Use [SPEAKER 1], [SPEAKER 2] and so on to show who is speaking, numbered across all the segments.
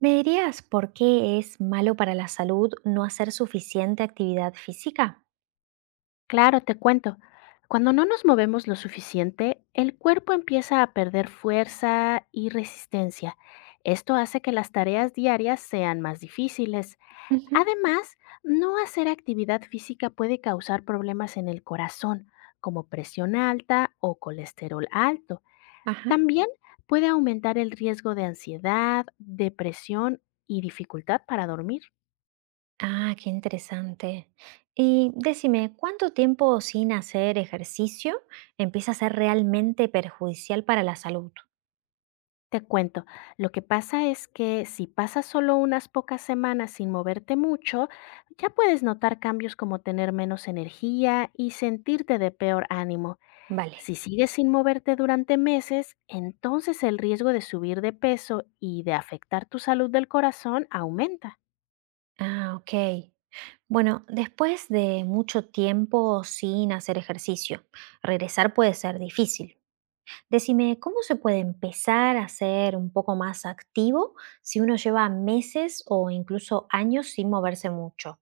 [SPEAKER 1] ¿Me dirías por qué es malo para la salud no hacer suficiente actividad física?
[SPEAKER 2] Claro, te cuento. Cuando no nos movemos lo suficiente, el cuerpo empieza a perder fuerza y resistencia. Esto hace que las tareas diarias sean más difíciles.
[SPEAKER 1] Ujú.
[SPEAKER 2] Además, no hacer actividad física puede causar problemas en el corazón, como presión alta o colesterol alto.
[SPEAKER 1] Ajá.
[SPEAKER 2] También puede aumentar el riesgo de ansiedad, depresión y dificultad para dormir.
[SPEAKER 1] Ah, qué interesante. Y decime, ¿cuánto tiempo sin hacer ejercicio empieza a ser realmente perjudicial para la salud?
[SPEAKER 2] Te cuento, lo que pasa es que si pasas solo unas pocas semanas sin moverte mucho, ya puedes notar cambios como tener menos energía y sentirte de peor ánimo.
[SPEAKER 1] Vale.
[SPEAKER 2] Si sigues sin moverte durante meses, entonces el riesgo de subir de peso y de afectar tu salud del corazón aumenta.
[SPEAKER 1] Ah, ok. Bueno, después de mucho tiempo sin hacer ejercicio, regresar puede ser difícil. Decime, ¿cómo se puede empezar a ser un poco más activo si uno lleva meses o incluso años sin moverse mucho?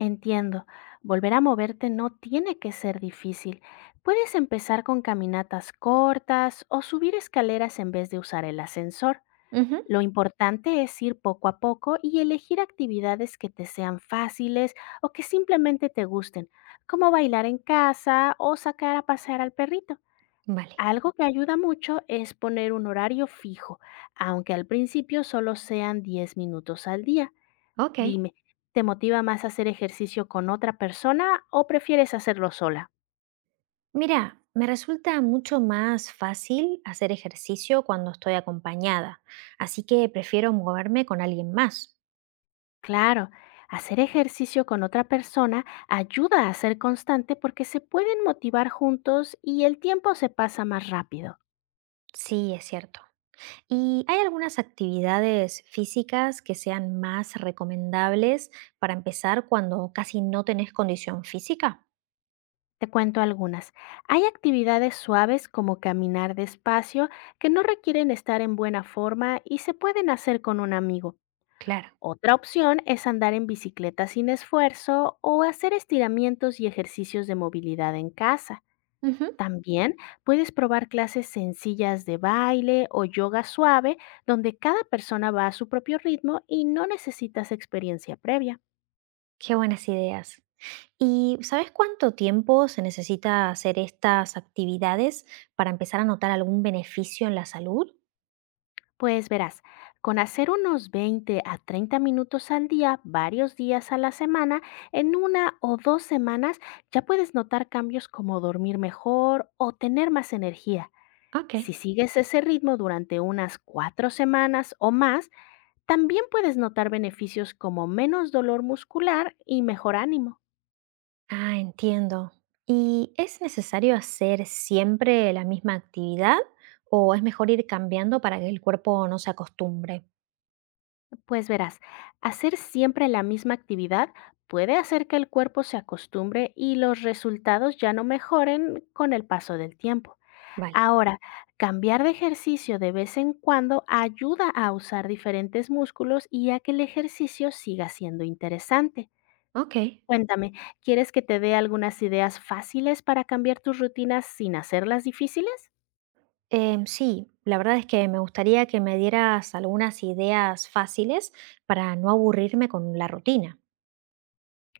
[SPEAKER 2] Entiendo, volver a moverte no tiene que ser difícil. Puedes empezar con caminatas cortas o subir escaleras en vez de usar el ascensor.
[SPEAKER 1] Ujú.
[SPEAKER 2] Lo importante es ir poco a poco y elegir actividades que te sean fáciles o que simplemente te gusten, como bailar en casa o sacar a pasear al perrito.
[SPEAKER 1] Vale,
[SPEAKER 2] Algo que ayuda mucho es poner un horario fijo, aunque al principio solo sean 10 minutos al día.
[SPEAKER 1] ok.
[SPEAKER 2] Dime, ¿te motiva más hacer ejercicio con otra persona o prefieres hacerlo sola?
[SPEAKER 1] Mira, me resulta mucho más fácil hacer ejercicio cuando estoy acompañada, así que prefiero moverme con alguien más.
[SPEAKER 2] Claro, hacer ejercicio con otra persona ayuda a ser constante porque se pueden motivar juntos y el tiempo se pasa más rápido.
[SPEAKER 1] Sí, es cierto. ¿Y hay algunas actividades físicas que sean más recomendables para empezar cuando casi no tenés condición física?
[SPEAKER 2] Te cuento algunas. Hay actividades suaves como caminar despacio que no requieren estar en buena forma y se pueden hacer con un amigo.
[SPEAKER 1] Claro.
[SPEAKER 2] Otra opción es andar en bicicleta sin esfuerzo o hacer estiramientos y ejercicios de movilidad en casa.
[SPEAKER 1] Ujú.
[SPEAKER 2] También puedes probar clases sencillas de baile o yoga suave, donde cada persona va a su propio ritmo y no necesitas experiencia previa.
[SPEAKER 1] Qué buenas ideas. ¿Y sabes cuánto tiempo se necesita hacer estas actividades para empezar a notar algún beneficio en la salud?
[SPEAKER 2] Pues verás, con hacer unos 20 a 30 minutos al día, varios días a la semana, en una o dos semanas ya puedes notar cambios como dormir mejor o tener más energía.
[SPEAKER 1] Ok.
[SPEAKER 2] Si sigues ese ritmo durante unas 4 semanas o más, también puedes notar beneficios como menos dolor muscular y mejor ánimo.
[SPEAKER 1] Ah, entiendo. ¿Y es necesario hacer siempre la misma actividad o es mejor ir cambiando para que el cuerpo no se acostumbre?
[SPEAKER 2] Pues verás, hacer siempre la misma actividad puede hacer que el cuerpo se acostumbre y los resultados ya no mejoren con el paso del tiempo.
[SPEAKER 1] Vale.
[SPEAKER 2] Ahora, cambiar de ejercicio de vez en cuando ayuda a usar diferentes músculos y a que el ejercicio siga siendo interesante.
[SPEAKER 1] Ok.
[SPEAKER 2] Cuéntame, ¿quieres que te dé algunas ideas fáciles para cambiar tus rutinas sin hacerlas difíciles?
[SPEAKER 1] Sí, la verdad es que me gustaría que me dieras algunas ideas fáciles para no aburrirme con la rutina.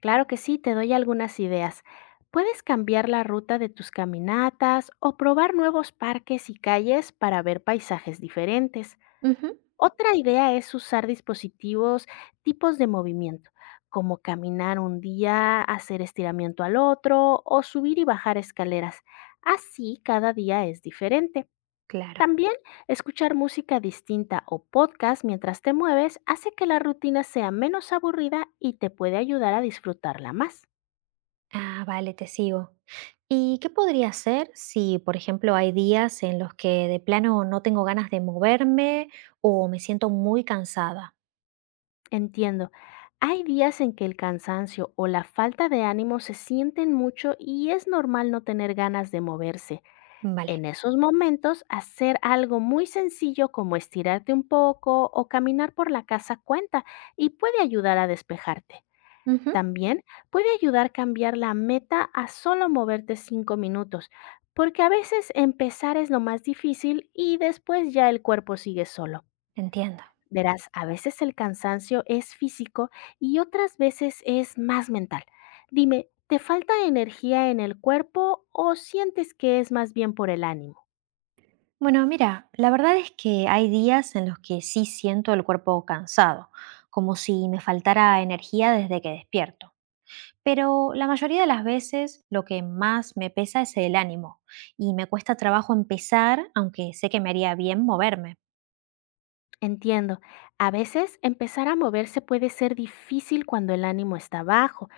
[SPEAKER 2] Claro que sí, te doy algunas ideas. Puedes cambiar la ruta de tus caminatas o probar nuevos parques y calles para ver paisajes diferentes.
[SPEAKER 1] Ujú.
[SPEAKER 2] Otra idea es usar dispositivos tipos de movimiento, como caminar un día, hacer estiramiento al otro o subir y bajar escaleras. Así cada día es diferente.
[SPEAKER 1] Claro.
[SPEAKER 2] También escuchar música distinta o podcast mientras te mueves hace que la rutina sea menos aburrida y te puede ayudar a disfrutarla más.
[SPEAKER 1] Ah, vale, te sigo. ¿Y qué podría hacer si, por ejemplo, hay días en los que de plano no tengo ganas de moverme o me siento muy cansada?
[SPEAKER 2] Entiendo. Hay días en que el cansancio o la falta de ánimo se sienten mucho y es normal no tener ganas de moverse. En
[SPEAKER 1] Vale,
[SPEAKER 2] esos momentos, hacer algo muy sencillo como estirarte un poco o caminar por la casa cuenta y puede ayudar a despejarte.
[SPEAKER 1] ujú,
[SPEAKER 2] También puede ayudar cambiar la meta a solo moverte 5 minutos, porque a veces empezar es lo más difícil y después ya el cuerpo sigue solo.
[SPEAKER 1] entiendo.
[SPEAKER 2] Verás, a veces el cansancio es físico y otras veces es más mental. Dime, ¿te falta energía en el cuerpo o sientes que es más bien por el ánimo?
[SPEAKER 1] Bueno, mira, la verdad es que hay días en los que sí siento el cuerpo cansado, como si me faltara energía desde que despierto. Pero la mayoría de las veces lo que más me pesa es el ánimo y me cuesta trabajo empezar, aunque sé que me haría bien moverme.
[SPEAKER 2] Entiendo, a veces empezar a moverse puede ser difícil cuando el ánimo está bajo,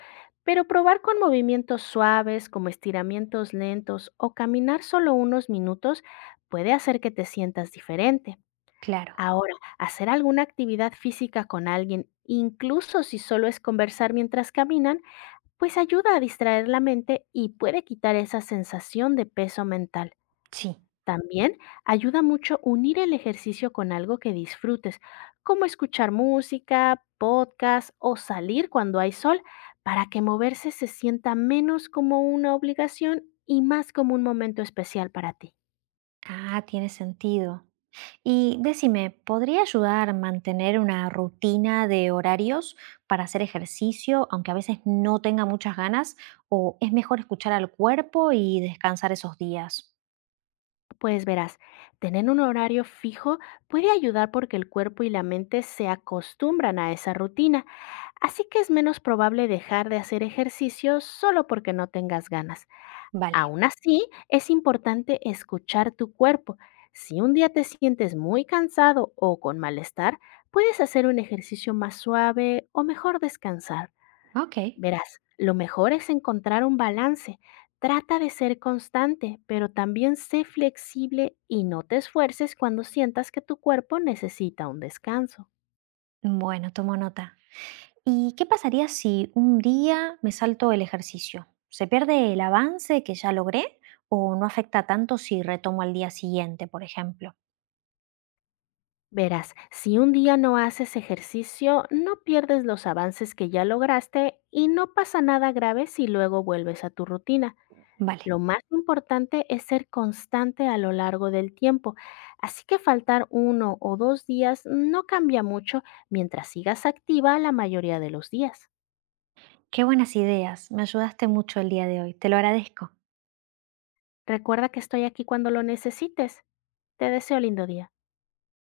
[SPEAKER 2] pero probar con movimientos suaves como estiramientos lentos o caminar solo unos minutos puede hacer que te sientas diferente.
[SPEAKER 1] Claro,
[SPEAKER 2] Ahora, hacer alguna actividad física con alguien, incluso si solo es conversar mientras caminan, pues ayuda a distraer la mente y puede quitar esa sensación de peso mental.
[SPEAKER 1] sí.
[SPEAKER 2] También ayuda mucho unir el ejercicio con algo que disfrutes, como escuchar música, podcast o salir cuando hay sol, para que moverse se sienta menos como una obligación y más como un momento especial para ti.
[SPEAKER 1] Ah, tiene sentido. Y decime, ¿podría ayudar mantener una rutina de horarios para hacer ejercicio, aunque a veces no tenga muchas ganas? ¿O es mejor escuchar al cuerpo y descansar esos días?
[SPEAKER 2] Pues verás, tener un horario fijo puede ayudar porque el cuerpo y la mente se acostumbran a esa rutina, así que es menos probable dejar de hacer ejercicio solo porque no tengas ganas.
[SPEAKER 1] Vale,
[SPEAKER 2] Aún así, es importante escuchar tu cuerpo. Si un día te sientes muy cansado o con malestar, puedes hacer un ejercicio más suave o mejor descansar.
[SPEAKER 1] ok.
[SPEAKER 2] Verás, lo mejor es encontrar un balance. Trata de ser constante, pero también sé flexible y no te esfuerces cuando sientas que tu cuerpo necesita un descanso.
[SPEAKER 1] Bueno, tomo nota. ¿Y qué pasaría si un día me salto el ejercicio? ¿Se pierde el avance que ya logré o no afecta tanto si retomo al día siguiente, por ejemplo?
[SPEAKER 2] Verás, si un día no haces ejercicio, no pierdes los avances que ya lograste y no pasa nada grave si luego vuelves a tu rutina.
[SPEAKER 1] Vale.
[SPEAKER 2] Lo más importante es ser constante a lo largo del tiempo, así que faltar uno o dos días no cambia mucho mientras sigas activa la mayoría de los días.
[SPEAKER 1] Qué buenas ideas, me ayudaste mucho el día de hoy, te lo agradezco.
[SPEAKER 2] Recuerda que estoy aquí cuando lo necesites. Te deseo lindo día.